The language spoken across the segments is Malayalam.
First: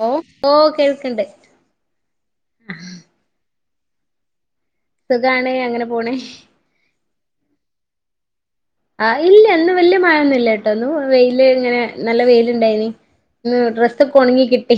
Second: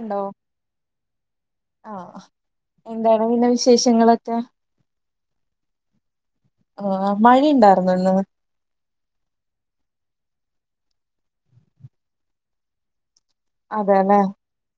ഉണ്ടോ ഓഹ് ഓഹ് കേൾക്ക്ണ്ട് വേറെ പിന്നെ വിശേഷങ്ങളൊക്കെ സുഖാണ് അങ്ങനെ പോണേ. ആഹ് മഴയുണ്ടായിരുനോ ഇന്ന് ആഹ് ഇല്ല ഇന്ന് വല്യ മഴ ഒന്നുമില്ല ട്ടോ ഇന്ന് ഫു വെയില് ഇങ്ങനെ നല്ല വെയിലുണ്ടായിന് ഉം ഡ്രസ്സ്ക്കെ അതെല്ലേ ഒണങ്ങി കിട്ടി.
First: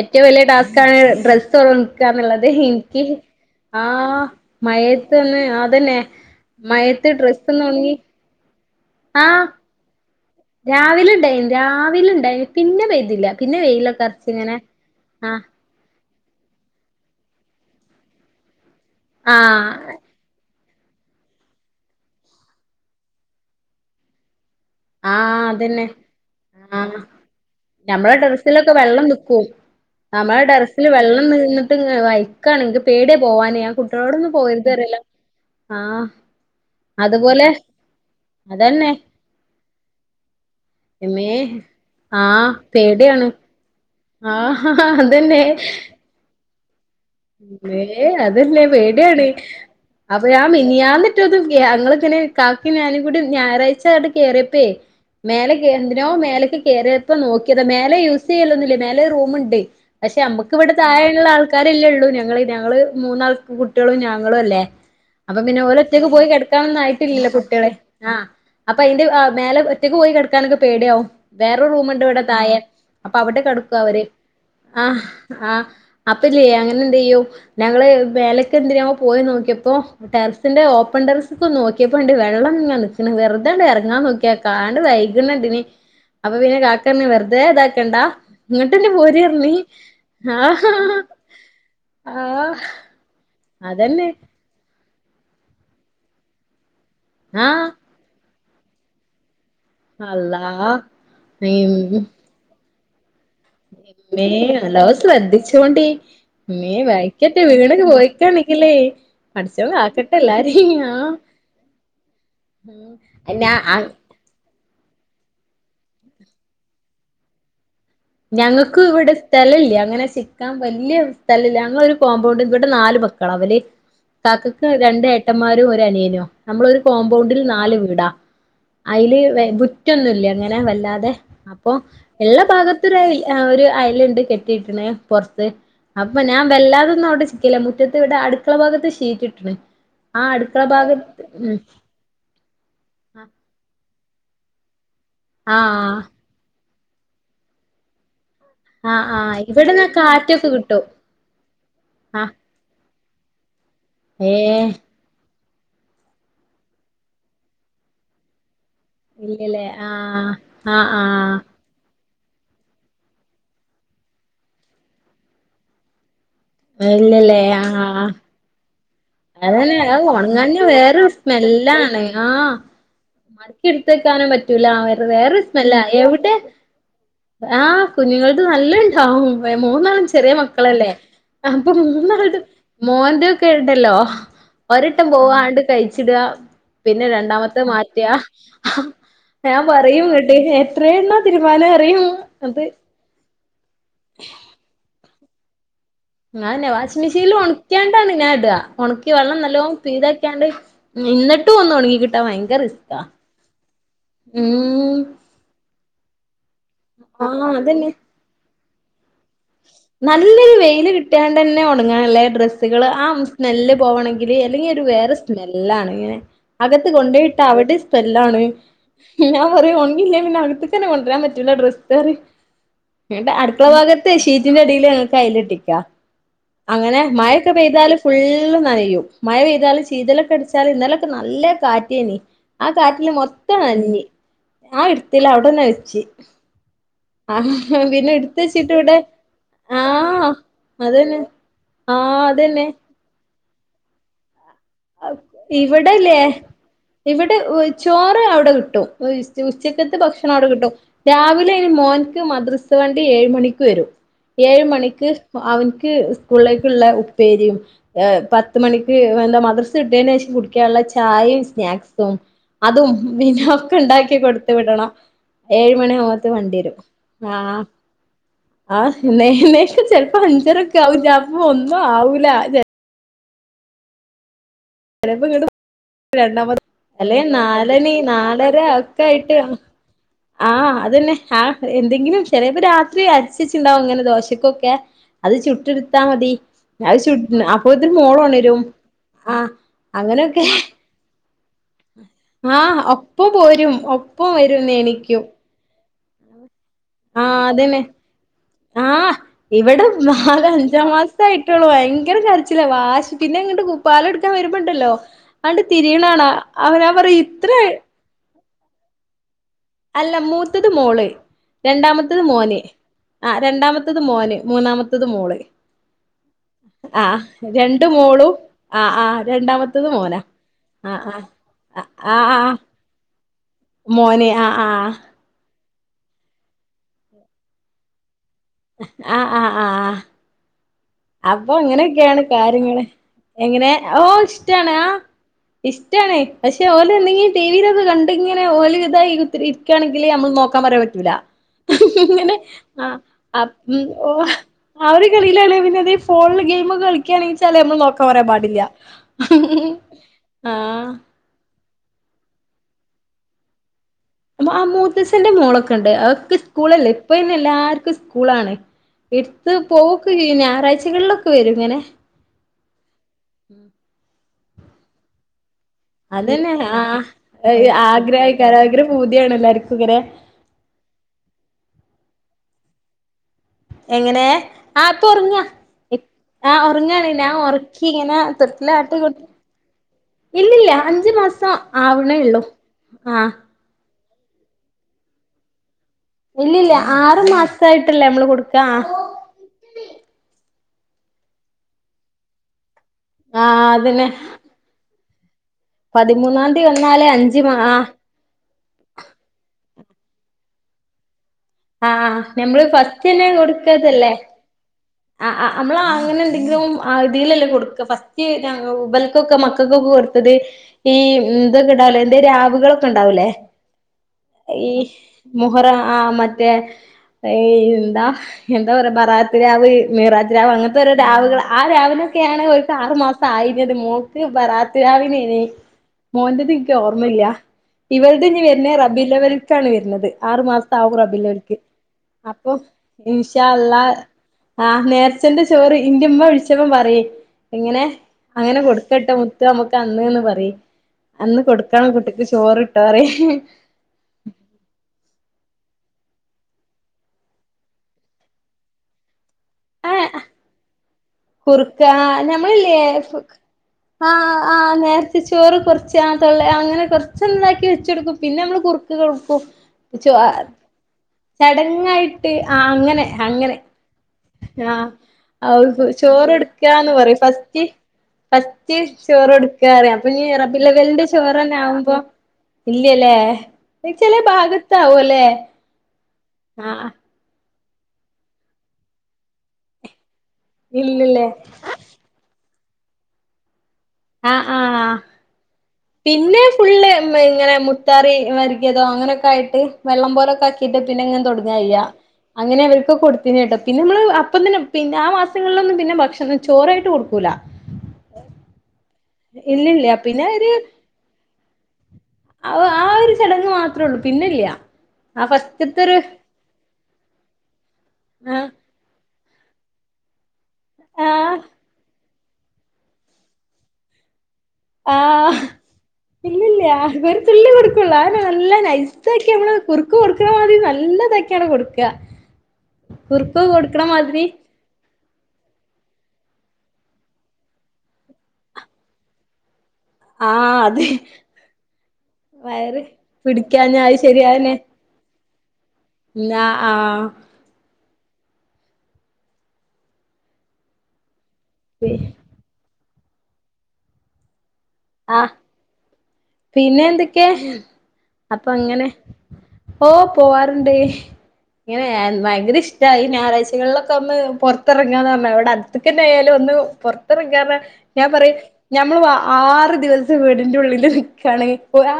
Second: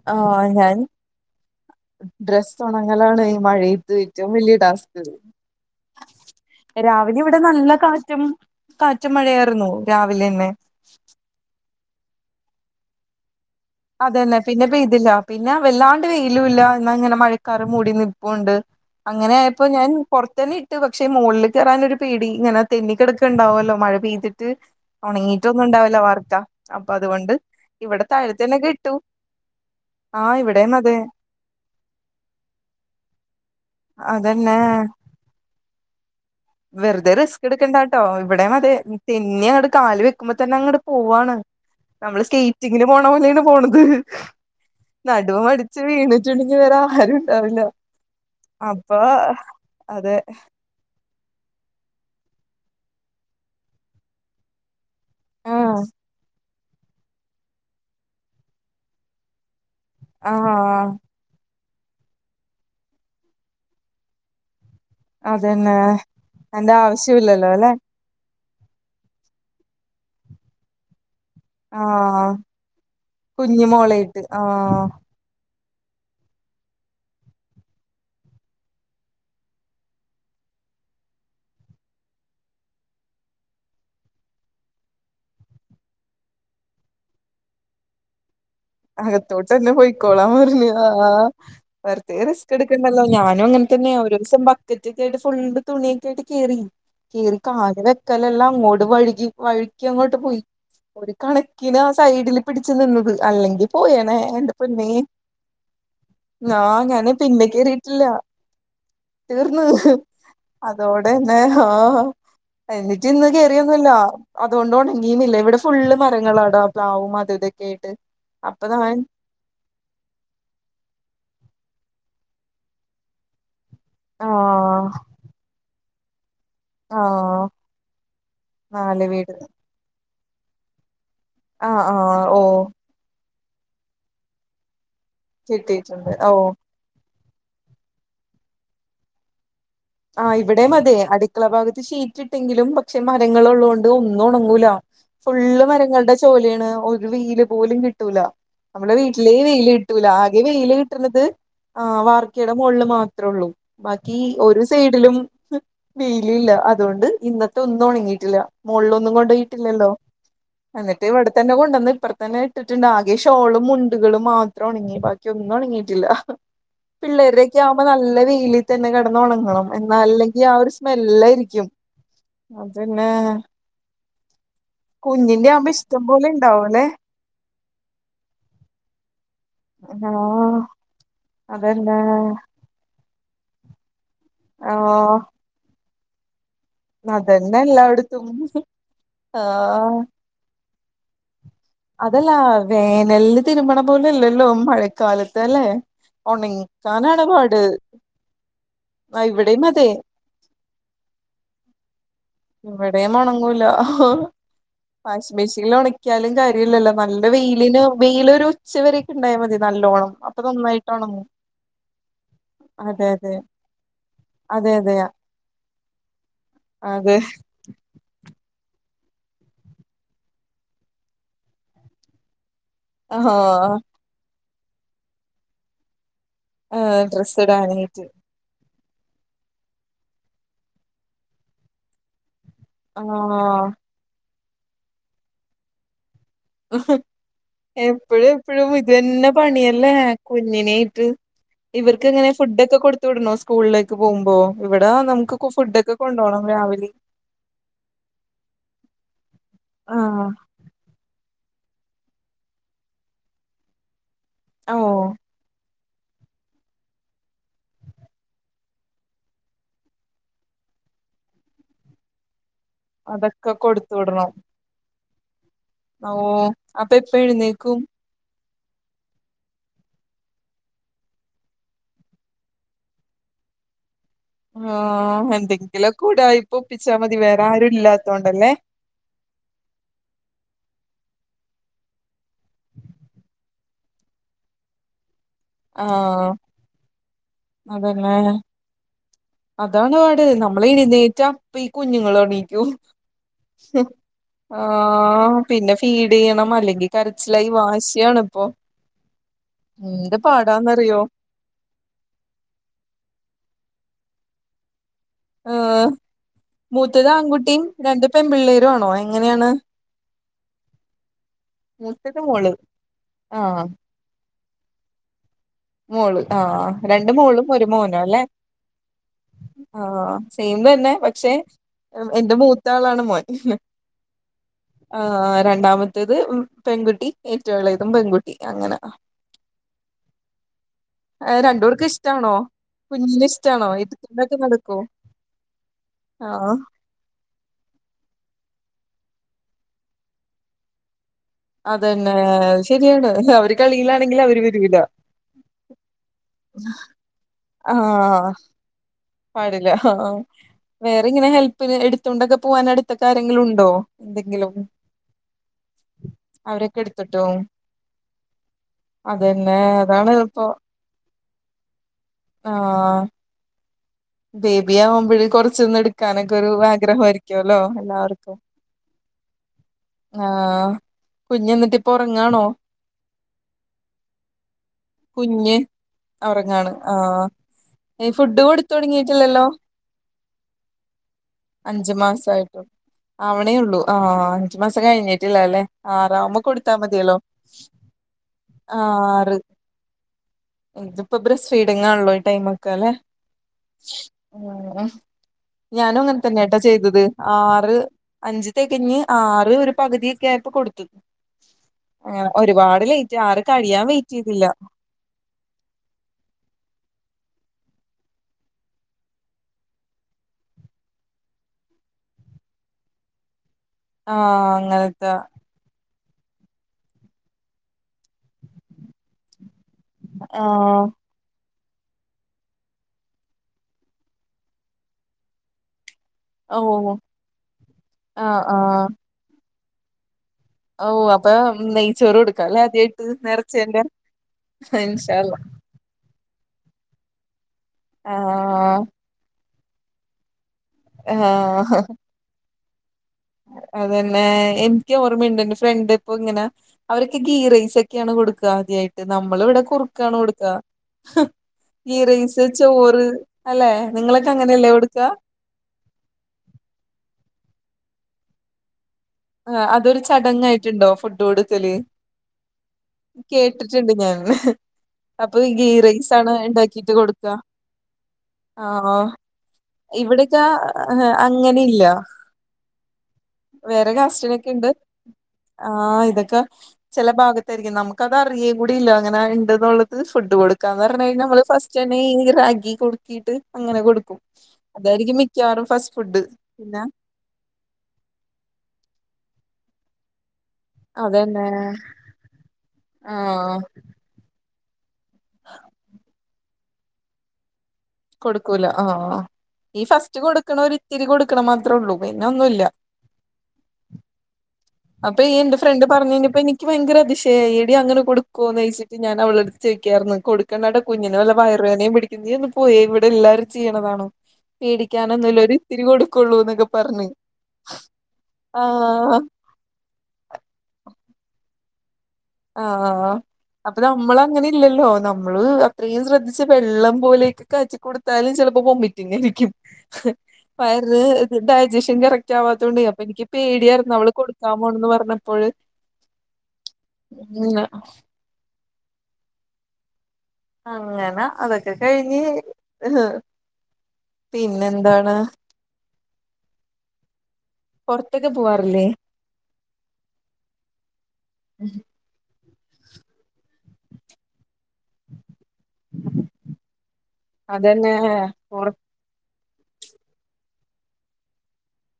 ഏറ്റവും വലിയ ആഹ് ഞാൻ ടാസ്ക് ആണ് ഡ്രസ്സ്ഒണക്കാന്നുള്ളത് ഡ്രസ്സ് എനിക്ക് ഉണങ്ങലാണ് ഈ ആ മഴയത്ത് ഏറ്റവും വലിയ ടാസ്ക് മയത്ത്ന്ന് അതന്നെ മഴത്ത് രാവിലെ ഇവിടെ ഡ്രസ്സൊന്ന് നല്ല ഒണങ്ങി കാറ്റും കാറ്റും മഴയായിറുന്നു രാവിലെ തന്നെ രാവില ഉണ്ടായിന് രാവിലെ ഉണ്ടായി പിന്നെ വെയ്തില്ല പിന്നെ വ അതന്നെ പിന്നെ പെയ്തില്ല പിന്നെ വല്ലാണ്ട് വെയിലും ഇല്ല എന്നാ ഇങ്ങനെ മഴക്കാറ് മൂടി നിപ്പുണ്ട് അങ്ങനെ ആയപ്പോ ആ ഞാൻ പുറത്തുന്നെ ഇട്ട് പക്ഷെ മൊളില് കെയറാനൊരു പേടി ഇങ്ങനെ തെന്നിക്കിടക്കുണ്ടാവോല്ലോ മഴ പെയ്തിട്ട് ആഹ് ഒണങ്ങിട്ടൊന്നും അതന്നെ ഉണ്ടാവില്ല വാർക്കാ അപ്പൊ അതുകൊണ്ട് ഇവിടെ താഴ സ് ലൊക്കെ വെള്ളം നിക്കും. നമ്മളെ ഇവിടെയും ടെറസില് വെള്ളം നീന്നിട്ട് ഇങ്ങനെ വഴ്‌ക്കാണ് ഇൻക്ക്പേടിയാ പോവാന് ഞാൻ കുട്ട്യോളോടെന്നെ അതന്നെ പോവര്ത് പറയലാ ആഹ് വെറ്തെ റിസ്ക് അതുപോലെ ഇട്ക്കണ്ടാട്ടോ ഇവിടെയുംമതേ അതന്നെ തെന്നി ആണ്ട് കാല് വെക്കുമ്പോ തന്നെ അങ്ങട് പോവാണ് ഇമ്മേയ്ഹ് നമ്മള് സ്കേറ്റിങ്ങിന് പോണ പോലെയാണ് പോണത് ആഹ് നടുവും അതന്നെ അടിച്ച് വീണ് ച്ചോണ്ട് ന്നിവരാ ഹരുണ്ട് ഇമ്മേയ് അതെല്ലെ പേടിയാണ് അതെ അപ്പൊ ഞാൻ മി ഞ്ഞാന്ന് ട്ട് തിം ഞങ്ങള് ഇങ്ങനെ കാക്കിം ഞാനും കൂടി ഞായറാഴ്ച ആയോണ്ട് കേറിയപ്പേ മേലെ കെ ആഹ് എന്തിനോ മേലക്ക് കേറിയപ്പോ നോക്ക്യേതാ മേലെ യൂസ് ചെയ്യല്ലൊന്നുല്ല മേലെ ഒര് റൂമ്ണ്ട് പക്ഷെ അമ്മക്ക് ഇവിടെ ആഹ് താഴെയ്ള്ള ആൾക്കാരല്ലേ ഉള്ളൂ ഞങ്ങള് ഞങ്ങള് മൂന്നാൾകും കുട്ട്യാളും ഞങ്ങളും അല്ലേ അപ്പൊ പിന്നെ അതന്നെ ഓലൊറ്റക്ക് പോയി അന്റെ കെട്ക്കാനൊന്നും ആയിട്ടില്ലല്ലോ ആവശ്യല്ലല്ലോ കുട്ട്യാള് അല്ലെ ആഹ് അപ്പൊ അയ്ന്റെ അഹ് മേലെ ഒറ്റക്ക് പോയി കെട്ക്കാനൊക്കെ പേടിയാവും വേറൊറ് റൂമ്ണ്ട് ഇവടെ ആഹ് താഴെ അപ്പൊ അവിടെ കുഞ്ഞു കെട്ക്കും അവര് മോളായിട്ട് ആഹ് ആഹ് അപ്പ ഇല്ലേ അങ്ങനെ എന്തെയ്യും ഞങ്ങള് മേലക്ക് എന്തിനോ പോയി നോക്ക്യേപ്പൊ ടെറസിന്റെ ഓപ്പൺ ടെറസ്ക്ക് നോക്കിയേപ്പണ്ട് വെള്ളം ഇങ്ങനെ നിക്ക്ണ് വെറുതെണ്ട് എറങ്ങാൻ നോക്കിയെ കാണ്ട് വൈക്ണണ്ടീനിം അപ്പൊ പിന്നെ കാക്ക പറഞ്ഞു വെർതേ ഇതാക്കണ്ട ഇങ്ങട്ടന്നെ പോര്ർഞ്ഞ് അകത്തോട്ടെന്നെ പോയ്ക്കോളാം പർഞ്ഞ് ആഹ് ആഹ് വെറ്തെ റിസ്ക് ആഹ് എട്ക്കണ്ടല്ലോ ഞാനു അങ്ങൻതന്നെയാ അതന്നെ ഒരോരിസം ബ ക്കെറ്റൊക്കെ ആയിട്ട് ഫുള്ള് തുണിയൊക്കെ ആയിട്ട് കേറി കേറി ആഹ് കാല് വെ ക്കലെല്ലാ അങ്ങോട്ട് വഴ്‌കി വഴ്‌ക്കി അങ്ങോട്ട് പോയി അള്ളാ ഒരു കണക്കിനാ ആ ഉം സൈഡില് പിടിച്ച് നിന്നത് അല്ലെങ്കി പോയേനെ ഇമ്മേ എന്റെ നല്ലോ പൊന്നേ ശ്രദ്ധിച്ചോണ്ടി ഇമ്മേ ആഹ് ഞാന് വഴിക്കറ്റെ പിന്നെ വീണൊക്കെ കേറിയിട്ടില്ല പോയിക്കാണെങ്കിലേ തീർന്ന് പടച്ചോൻ കാക്കട്ടെ എല്ലാരേം ആഹ് അതോടെന്നെ ആഹ് ആഹ് ഉം എന്നിറ്റ് ഇന്ന് കേറിയൊന്നു അല്ല ഇല്ല അതുകൊണ്ട് ഉണങ്ങിയുമില്ല ഇവിടെ ഫുള്ള് മരങ്ങളാടാ പ്ലാവും അത് ഇതൊക്കെ ആയിട്ട് അപ്പൊ ഞങ്ങൾക്ക് താൻ ഇവ്ടെ സ് സ്ഥല ഇല്ല്യ അങ്ങനെ സിക്കാൻ വല്ല്യെ സ്ഥലല്ല ഞങ്ങളൊരു കോമ്പൗണ്ട് ഇവിടെ നാല് മക്കളാ ഇവല് ആ കാക്കക്ക് രണ്ട് ഏട്ടന്മാരും ഒരു അനിയനു ആ നമ്മളൊ ഒരു ആ കോമ്പൗണ്ടിൽ നാല് വീടാ നാല് അയ്ല് വീട് വെ മുറ്റൊന്നുംല്ല ഇങ്ങനെ വല്ലാതെ. ആ അപ്പൊ ആ ഓ എല്ലാ ഭാഗത്തുരായി ഒരു അയല്ണ്ട് കെട്ടിയിട്ട്ണ്. പൊറത്ത് കിട്ടിയിട്ടുണ്ട് അപ്പൊ ഓ ഞാൻ വല്ലാതൊന്നും അവിടെ ചിക്കല്ല മുറ്റത്ത് ഇവിടെ അടുക്കള ഭാഗത്ത് ഷീറ്റ്ട്ട്ണ്. ആഹ് ഇവിടെയും അതേ അടുക്കള ഭാഗത്ത് ശീ റ്റ്ട്ടെങ്കിലും പക്ഷെ മരങ്ങൾ ഉള്ളോണ്ട് ഒന്നും ഒണങ്ങൂലാ ആ ഫുള്ള് മരങ്ങൾടെ ചു റ്റോലിയാണ് ഒരു വെയ്ല് പോലും കിട്ടൂല. നമ്മളെ ആ ആ വീട്ടിലേ വെയില് ഇവിടെന്നാ കിട്ടൂല ആകെ കാറ്റൊക്കെ വെയില് കിട്ടും കിട്ട്ണത്. ആഹ് ആ വാർക്കയുടെ മോൾള് മാത്രെ ഒള്ളൂ ബാക്കി ഒര് ഏഹ് വീട്ടിലും വെയ്ലില്ല അത്കൊണ്ട് ഇന്നത്തെ ഒന്നും ഒണങ്ങീട്ടില്ല. മോൾളൊന്നും കൊണ്ടോയി ഇല്ലല്ലേ ഇട്ടില്ലല്ലോ ആഹ് ആഹ് എന്നിട്ട് ഇവടെ ആഹ് തന്നെ കൊണ്ടെന്ന് ഇപ്പർത്തെന്നെ. ഇട്ട്ട്ട്ണ്ട് ആകെ ഷോളും മുണ്ട്കളും മാത്രം ഒണങ്ങി ബാക്കി ഒന്നും ഒണങ്ങിയിട്ടില്ല. ഇല്ലല്ലേ പിള്ളേര്ടെയെക്കെ ആവുമ്പോ ആഹ് നല്ല വെയ്ലിൽ തന്നെ കെടന്നൊണ ങ്ങണം അതന്നെ എന്നാൽ അത് അല്ലെങ്കിൽ ആ ഒണങ്ങാഞ്ഞ ഒരു വേറൊരു സ്മെല്ലായിരിക്കും സ്മെല്ലാണ് അതെന്നെ തിരിട്ടെക്കാനും പറ്റൂല വേറെ വേറെ ഒര് ആവുമ്പോ സ്മെല്ലാ ഇഷ്ടം പോലെ എവ്ടെ ഇണ്ടാവുംല്ലേ ആഹ് കുഞ്ഞ്ങ്ങൾത് നല്ലം ഇണ്ടാവും മൂന്നാളും ചെറിയ ആഹ് മക്കളല്ലേ. അപ്പൊ അതന്നെ മൂന്നാൾതും മോൻന്റെ ഒക്കെ ഇണ്ടല്ലോ ഒരെട്ടം ആഹ് പോവാ ആണ്ട് കഴിച്ച് ചിടാ പിന്നെ അതന്നെ രണ്ടാമത്തെ മാറ്റുക എല്ലായിടത്തും ആഹ് ഞാൻ ആഹ് പറയൂം വി ഏഹ് എത്രയെണ്ണവാ തിരുമ്മാന് അറിയും അതല്ലാ അത് വേനലില് തിരുമ്മണ പോലല്ലല്ലോ മഴക്കാലത്തല്ലേ ഉം അതന്നെ വാഷിഗ് മെഷീനിൽ ഒണക്കാണ്ടാണ് ഞാൻ ഇടുക ഒണക്കി ആഹ് വെള്ളം നല്ലോ ഇവിടെയും അതെ പീ ക്കാണ്ട് ഉം ഇന്നിട്ടും ഒന്നൊണങ്ങി കിട്ടാ ഭയ ഇവിടെയും ഒണങ്ങൂല ഉം വാഷിംഗ് മെഷീനിൽ ഒണക്കിയാലും കാര്യവില്ലല്ലോ നല്ല ആഹ് വെയിലിന് അതന്നെ വെയിലൊരു ഉച്ചവരൊക്കെ ഉണ്ടായ മതിയാരുന്നു നല്ലൊരു വെയില് കിട്ടാണ്ട് തന്നെ ഒണങ്ങാനല്ലേ ഡ്രസ്സുകള് ആ അതെ അതെ സ്മെല്ല് പോകണെങ്കില് അല്ലെങ്കി അതെ ഒരു അതെ വേറെ സ് സ്മെല്ലാണ് ഇങ്ങനെ അകത്ത് അതെ കൊണ്ടോയിട്ട അവിടേം സ്മെല്ലാണ് [unintelligible] ഞാന് പറയും ഒണങ്ങിയില്ലെ പിന്നെ അകത്തക്കന്നെ കൊണ്ടരാൻ പറ്റുല ഡ്രസ്സ് പറയും ഇവിടേ അടുക്കള ആഹ് ഭാഗത്ത് ഷീറ്റിന്റടീല് ഞങ്ങ കയ്ല് കെട്ടീക്കാ അങ്ങനെ ഡ്രസ്സ് മഴൊക്കെ പെയ്താല് ഇടാനായിട്ട് ഫുള്ള് നനയും മഴ പെയ്താല് ശീതലൊക്കെ അടിച്ചാല് ഇന്നലൊക്കെ നല്ല കാറ്റയ്നി ആ കാറ്റില് ആഹ് മൊത്തം നനഞ്ഞ് ഞാ എടുത്തില്ല അവിടന്നെ വെച്ച് ആഹ് പിന്നെ എപ്പഴും എടുത്ത് എപ്പഴും ഇത് വച്ചീട്ടിവിടെ തന്നെ പണിയല്ലേ കുഞ്ഞിനെ ഇട്ട് ഇവർക്ക് ആഹ് ഇങ്ങനെ ഫുഡ് അതന്നെ ഒക്കെ കൊടു ത്തുവിടണോ സ്കൂളിലേക്ക് പോകുമ്പോ ഇവടെ നമുക്ക് കു ഫുഡ് ഒക്കെ കൊണ്ടു ഇവിടെല്ലേ പോണം രാവിലെ ഇവിടെ ചോറ് അവിടെ കിട്ടും ഉച്ചക്കത്തെ ആഹ് ഭക്ഷണം അവിടെ കിട്ടും രാവി ലെ മോൻക്ക് മദ്രസ് വണ്ടി ഏഴ് മണിക്ക് വരും ഏഴ് ഓ മണിക്ക് അവനിക്ക് സ്കൂളിലേക്കുള്ള ഉപ്പേരിയും ഏഹ് പത്ത് മണിക്ക് ഏഹ് എന്താ മദ്ര സ് വിട്ടേന് ശേഷം കുടിക്കാനുള്ള ചായയും സ്നാക്സും അതും പിന്നെ അതൊക്കെ ഒക്കെ കൊടുത്തു ഉണ്ടാക്കി വിടണം കൊടുത്ത് വിടണം ഓ ഏഴുമണിയാവുമ്പത്തെ വണ്ടി വരും അപ്പൊ എപ്പ ആഹ് എഴുന്നേക്കും ആഹ് ഇന്നേ എന്നേക്കും ചെലപ്പോ അഞ്ചരൊക്കെ ആകും ഞാപ്പ ഒന്നും ആവൂല ചെ ആഹ് ചിലപ്പങ്ങടു എന്തെങ്കിലൊക്കെ ഉടായിപ്പ് രണ്ടാമത് ഒപ്പിച്ചാ മതി അല്ലെ വേറെ ആരും നാലണേ ഇല്ലാത്തോണ്ടല്ലേ നാലര ഒക്കായിട്ട് ആഹ് അതന്നെ ആഹ് എന്തെങ്കിലും ചെലപ്പ രാത്രി അരച്ചച്ചിണ്ടാവും ഇങ്ങനെ ദോശക്കൊക്കെ അത് ചുട്ടെടുത്താ മതി ആഹ് അത് ചുട് അപ്പൊത്തേനും അതന്നെ മോളൊണരും ആഹ് അതാണ് പാട് അങ്ങനെയൊക്കെ നമ്മളെ എഴുന്നേറ്റാ അപ്പ ഈ കുഞ്ഞുങ്ങളടെ നീക്കും ആഹ് ഒപ്പം പോരും ഒപ്പം വരുംന്ന് എണീക്കും ആഹ് പിന്നെ ഫീഡെയ്യണം അല്ലെങ്കി ആഹ് കരച്ചിലായി അതന്നെ വാശിയാണ് ഇപ്പൊ ഉം ൻ്റെ ൻ്റെ അഞ്ചാം മാസം ആയിട്ടള്ളൂ ഭയങ്കരം കരച്ചിലാ വാശി പിന്നെ ഇങ്ങോട്ട് കു പാലൊടുക്കാൻ വരുമ്പണ്ടല്ലോ അങ്ങട്ട് ആഹ് തിരിയണകാണാ അപ്പ നാ പറയും ഇത്ര ആയി പെമ്പിള്ളേരു വേണോ എങ്ങനെയാണ് അല്ല മൂത്തത് മോള് മൂത്തത് രണ്ടാമത്തത് മോള് മോന് ആഹ് രണ്ടാമത്ത മൂത്തത് മോന് മൂന്നാമത്തത് മോള് മോള് ആഹ് രണ്ട് ആഹ് മോളും ഒരു രണ്ടു മോനും അല്ലെ മോളും ആഹ് ആഹ് രണ്ടാമത്തത് ആഹ് മോനാ സെയിം തന്നെ ആ ആ പക്ഷെ ആ എന്റെ ആ മൂത്താളാണ് മോൻ ഉം മോന് ആ ആ ആഹ് രണ്ടാമത്തെ മൂത്തത് പെൺകുട്ടി ഏറ്റവുളയത് പെൺകുട്ടി അങ്ങനാ ആഹ് ആഹ് ആഹ് അപ്പൊ രണ്ടു പേർക്കും ഇങ്ങനെയൊക്കെയാണ് ഇഷ്ടാണോ കാര്യങ്ങള് കുഞ്ഞിന് ഇഷ്ടാണോ എങ്ങനെ ഓഹ് ഇതൊക്കെ ഇഷ്ടാണ് നടക്കോ ആഹ് ഇഷ്ടാണ് ആഹ് പക്ഷെ ഓല എന്തെങ്കിലു ടിവിയിലൊക്കെ കണ്ടിങ്ങനെ ഒലെ ഇതായി ഇരിക്കണെങ്കില് നമ്മ നോക്കാൻ പറയാൻ പറ്റൂല്ല അതന്നെ ഇങ്ങനെ ആഹ് ശരിയാണ് ആം അവര് ഇ ഓ കളിയിലാണെങ്കിൽ അവര് വരൂല ആ ഒരു കളിയിലാണ് പിന്നെ ഫോണിൽ ഗെയിം കളിക്കാണേച്ചാല് നമ്മള് നോക്കാൻ പറയാൻ ആഹ് പാടില്ല പാടില്ല ആഹ് ആ വേറെ ഇങ്ങനെ ഹെൽപ്പിന് എടുത്തോണ്ടൊക്കെ പോവാൻ അടുത്തൊക്കെ ആരെങ്കിലും ഉണ്ടോ ഉം എന്തെങ്കിലും ആഹ് മൂത്തച്ചന്റെ മോളൊക്കെണ്ട് അതൊക്കെ അവരൊക്കെ സ്കൂളല്ലേ എടുത്തിട്ടോ ഇപ്പന്നെ എല്ലാർക്കും സ്കൂളാണ് അതന്നെ എടുത്ത് അതാണ് പോവുവൊക്കെ ചെയ്യും ഇപ്പൊ ഞായറാഴ്ചകളിലൊക്കെ വരും ഇങ്ങനെ ആഹ് ബേബിയാവുമ്പഴേ കുറച്ചൊന്ന് എടു അതന്നെയാണ് ആഹ് എല്ലാവർക്കും ആഗ്രഹക്കാരം ഭയങ്കരംഭൂതിയണെല്ലാർക്കും ഇങ്ങനെ ആഹ് കുഞ്ഞ് എന്നിട്ട് ഇപ്പൊ ഉറങ്ങാണോ എങ്ങനെ ആഹ് ഇപ്പോ ഒറങ്ങുവാ കുഞ്ഞ് ആഹ് ഒറങ്ങാണ് ഉറങ്ങുവാണ് ആഹ് ഞാൻ ഉറക്കി ഈ ഇങ്ങനെ ഫുഡ് കൊടുത്ത് തൊട്ടിലാട്ടി കൊടു തൊടങ്ങിയിട്ടില്ലല്ലോ ഇല്ലില്ല അഞ്ചു മാസം അഞ്ചു ആവണേയുള്ളൂ മാസായിട്ടുള്ളൂ ആഹ് ആവണേ ഉള്ളൂ ആഹ് അഞ്ചു മാസം കഴിഞ്ഞിട്ടില്ലാല്ലേ ആറാകുമ്പോ ഇല്ലില്ല കൊടുത്താ മതിയല്ലോ ആറ് മാസായിട്ടല്ലേ നമ്മള് കൊടുക്ക ആഹ് ആറ് ഇതിപ്പോ ബ്രസ്റ്റ് ഫീഡിങ്ങാണല്ലോ ഈ ടൈമ് ഒക്കെ അല്ലെ അതന്നെ ഉം ഞാനും അങ്ങനെ പതിമൂന്നാം തന്നെയാട്ടോ തീയതി ചെയ്തത് വന്നാലേ അഞ്ച് മാ ആറ് ആഹ് അഞ്ച് തികഞ്ഞ് ആറ് ഒരു പകുതിയൊക്കെയായപ്പൊ കൊടുത്തു ആഹ് ഹ് നമ്മള് ഒരുപാട് ലേറ്റ് ഫസ്റ്റന്നെ ആറ് കഴിയാൻ കൊടുക്കതല്ലേ വെയിറ്റെയ്തില്ല ആ അ നമ്മള അങ്ങനെ എന്തെങ്കിലും ആഹ് ആഹ് നമ്മള് അങ്ങനെ ഉണ്ടെങ്കിലും ഇതീലല്ലേ കൊടുക്കുക ഫസ്റ്റ് ഇബലക്കൊക്കെ മക്കൾക്കൊക്കെ കൊടു ത്തത് ഈ ഇതൊടാലോ എന്തോ രാവുകളൊക്കെ ഇണ്ടാവൂലേ ആഹ് ഈ അങ്ങനത്തെ മുഹറ ആഹ് മ മറ്റേ ഏഹ് എന്താ എന്താ പറയാ ബറാത്ത് രാവ് മീറാജ് രാവ് ആഹ് അങ്ങനത്തോരോ രാവുകളാ ആഹ് രാവിനൊക്കെയാണ് ഓൽക്ക് ആറു മാസം ആയിഞ്ഞത് മോക്ക് ബറാത്ത് രാവിനേനി മോൻന്റെത് ഓ എനിക്ക് ഓർമ്മയില്ലാ ഇവൾടെ ഇനി ആഹ് വരുന്നത് ആഹ് റബ്ബിൽഹവൽകാണ് വരുന്നത് ആറു മാസം ഓ ആവും അപ്പൊ റബിലവൽക്ക് നെയ്ച്ചോറ് കൊടുക്കാം അപ്പൊ അല്ലേ ആദ്യമായിട്ട് ഇൻഷാ അള്ളാ നേറച്ചേന്റെ ആഹ് നേർച്ചന്റെ ഇൻഷാഅല്ലാഹ് ചോറ് ഇന്റെയമ്മ വിളിച്ചപ്പം പറയും ഇങ്ങനെ ആഹ് അങ്ങനെ കൊടുക്കട്ടെ മുത്ത് നമുക്ക് അന്ന് എന്ന് പറിം അന്ന് ആഹ് കൊടുക്കണം കുട്ടിക്ക്‌ ചോറ് ഇട്ടോ പറയും അതന്നെ എനിക്ക് ഓർമ്മയുണ്ട് എന്റെ ഫ്രണ്ട് ഇപ്പോങ്ങനെ അവരൊക്കെ ഗീ റൈസ് ഒക്കെയാണ് കൊടക്കാ ആദ്യായിട്ട് നമ്മൾ ഇവിടെ കുറുക്കാണ് ആഹ് കൊടുക്കാ കുറുക്ക ഗീറൈസ് ഞമ്മളില്ലേ ചോറ് അല്ലെ നിങ്ങളൊക്കെ ആഹ് അങ്ങനെയല്ലേ ആഹ് കൊടുക്കാ നേരത്തെ ചോറ് കുറച്ച് തോള്ള അങ്ങനെ കുറച്ച്ന്താക്കി വെച്ച് കൊടുക്കും പിന്നെ നമ്മള് കുറുക്ക് കൊടു ക്കും ആ, ഓ അതൊരു ചോ ചടങ്ങായിട്ടുണ്ടോ ഫുഡ് കൊടുക്കല് ചടങ്ങായിട്ട് ആഹ് അങ്ങനെ അങ്ങനെ കേട്ടിട്ടുണ്ട് ഞാൻ ആഹ് അപ്പൊ ഈ ഗീറൈ ചോറ്ടെക്കാ പറയും ഫസ്റ്റ് ഫസ്റ്റ് ആഹ് ചോറെടുക്കാന്നറിം അപ്പൊ ന ഇവിടെയൊക്കെ റബിലവലിന്റെ അങ്ങനെയില്ല ചോറന്നെവുമ്പോ ഇല്ലയല്ലെ കസിനെക്കൊണ്ട് ആഹ് ഇതൊക്കെ ആഹ് ചെല ഭാഗ താരിക്കും നമക്കത് അറിയും കൂടിയില്ല അങ്ങനെ ഇണ്ട് എന്നുള്ളത് ഫുഡ് കൊടുക്കാന്ന് പറഞ്ഞ് കഴിഞ്ഞാ ഇല്ലല്ലേ നമ്മള് ഫസ്റ്റ് ചേനേ ഈ റാഗി കൊടുക്കീട്ട് അങ്ങനെ കൊടു ആഹ് ആഹ് അതായിരിക്കും മിക്കവാറും ഫസ്റ്റ് ഫുഡ് പിന്നെ ഇങ്ങനെ മുത്താറി വെരകിയതോ അങ്ങനൊക്കെ ആയിട്ട് വെള്ളം പോലൊക്കെ ആക്കീട്ട് ട്ട് പിന്നെ ഇങ്ങനെ അതന്നെ തുടങ്ങയ്യ അങ്ങനെ ഇവർക്ക് കൊടുത്തിനി കേട്ടോ ആഹ് പിന്നെ നമ്മള് അപ്പം തന്നെ പിന്നെ ആഹ് മാസങ്ങളിലൊന്നും പിന്നെ ഭക്ഷണം ചോറായിട്ട് കൊടുക്കൂല കൊടുക്കൂല ആഹ്, ഈ ഇല്ലില്ല ഫസ്റ്റ് പിന്നെ ഒരു കൊടുക്കണ ഒരിത്തിരി കൊടുക്കണ മാത്രമേ ഉള്ളൂ പിന്നെ ഒന്നൂല്ല. ആ ഒരു ചടങ്ങ് മാത്രേ ഉള്ളൂ, പിന്നെല്ല. അപ്പ, ഈ എന്റെ ഫ്രണ്ട് പറഞ്ഞ് കഴിഞ്ഞപ്പൊ എനിക്ക് എനിക്ക് ഭയങ്കര അതിശയ ആയി. എടി അങ്ങനെ ആ കൊടുക്കോ എന്ന് ചോദിച്ചിട്ട് ഞാൻ അവളെ അടുത്ത് ചോദിക്കായിരുന്നു. കൊട് കൊടുക്കണ്ടാ ട്ട, ആ കുഞ്ഞിനെ വല്ല വയറുവേദയും പിടിക്കും. നീ ഒന്ന് പോയേ, ഇവിടെ എല്ലാരും ചെയ്യണതണ്. ആഹ് ഇല്ലി ല്ല പറഞ്ഞ് ഒരു തുള്ളി കൊടുക്കുള്ളൂ. അതിനെ നല്ല ആഹ് നൈസാക്കി നമ്മള് കുറു കുറുക്ക് കൊടുക്കണ മാതിരി നല്ലതൊക്കെയാണ് കൊടുക്കുക. കുറുക്ക് കൊടുക്കണ മാതിരി. ഇല്ല ല്ലോ? നമ്മള് അത്രയും ശ്രദ്ധിച്ച് വെള്ളം പോലെയൊക്കെ കാച്ചി കൊടുത്താലും ചിലപ്പോ വൊമ്മി റ്റിങ്ങായിരിക്കും. ആ [inaudible] അതെ വയറിന് ഡയജഷൻ കറക്റ്റ് ആവാത്തൊണ്ട് വയറ് അപ്പൊ എനിക്ക് പിടിക്കാഞ്ഞാ പേടിയായിരുന്നു. അത് അവള് കൊടുക്കാ പോണന്ന് പറഞ്ഞ അപ്പോഴ് ഇല്ല, ആഹ് നിന്ന് അങ്ങന അതൊക്കെ കഴിഞ്ഞ്. പിന്നെ ന്താണ്. ആഹ് പിന്നെ എന്തൊക്കെ, പൊറത്തൊക്കെ അപ്പ പോവാറില്ലേ അങ്ങനെ. ഓ, പോവാറുണ്ട്. ഇങ്ങനെ ഭയങ്കര ഇഷ്ട. ഈ, ഞായറാഴ്ച കളൊക്കെ ഒന്ന് പുറത്തിറങ്ങാന്ന് പറഞ്ഞാ. ഇവിടെ എന്തൊക്കെ ന്നെ ആയാലും ഒന്ന് പൊറത്തെറങ്ങാ പറഞ്ഞ അതന്നെ ഞാൻ പറയും. പൊറ ഞമ്മള് ആറ് ദിവസം വീടിന്റെ ഉള്ളില്. നിക്കാണ്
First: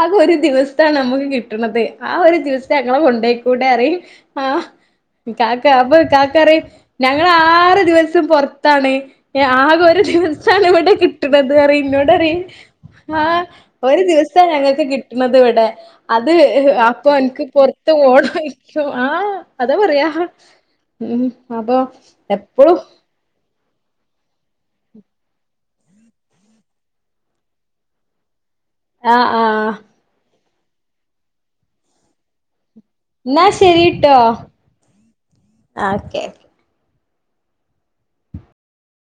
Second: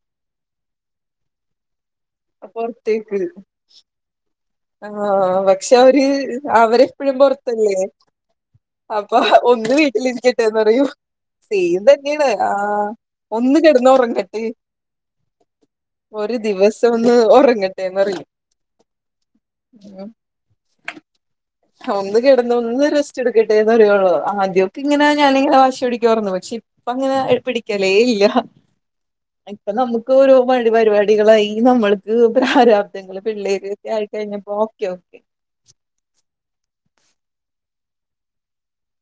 ആകെ ഒരു ദിവസത്താണ് നമുക്ക് കിട്ടണത്. ആഹ്, ഒരു ദിവസം ഞങ്ങളെ പൊറത്തേക്ക് കൊണ്ടോയിക്കൂടെ പറയും. ആഹ് ആഹ് ഇക്കാക്ക പക്ഷെ അപ്പൊ അവര് ഇക്കാക്ക പറയും, അവരെപ്പഴും ഞങ്ങള് പൊറത്തല്ലേ ആറ് ദിവസം പൊറത്താണ്. അപ്പൊ ഒന്ന് ആകെ, ഒരു വീട്ടിലിരിക്കട്ടെന്ന് ദിവസാണ് പറയും ഇവിടെ കിട്ടണത് സെയിം പറയും. എന്നോട് തന്നെയാണ് പറയും. ആഹ് ആഹ് ഒന്ന് ഒരു, ദിവസ കിടന്നുറങ്ങട്ടെ ഞങ്ങൾക്ക് കിട്ടണത് ഇവിടെ, അത്. ഒരു ദിവസം ഇപ്പൊ, ഒന്ന് അന്ക്ക് പൊറത്ത് ഉറങ്ങട്ടെന്ന് പറയും പേണായിരിക്കും. ആഹ് അതാ പറയാ. ഉം ഉം, അപ്പൊ ഒന്ന് കിടന്ന് എപ്പോഴും. ഒന്ന് റെസ്റ്റ് എടുക്കട്ടെ, എന്ന് പറയുള്ളൂ. ആദ്യമൊക്കെ ഇങ്ങനെ ഞാനിങ്ങനെ വാശി പിടിക്കുവായിരുന്നു. പക്ഷെ, ഇപ്പൊ അങ്ങനെ പിടിക്കലേ, ഇല്ല. ആഹ് ഇപ്പ, ആഹ് നമുക്ക് ഓരോ വഴി പരിപാടികളായി നമ്മൾക്ക് പ്രാരാപ്ത ഇത് ങ്ങള് എന്നാ പിള്ളേര് ഒക്കെ, ആയി ശരിട്ടോ കഴിഞ്ഞപ്പോ? ഓക്കെ, ഓക്കെ ആഹ്, ഓക്കെ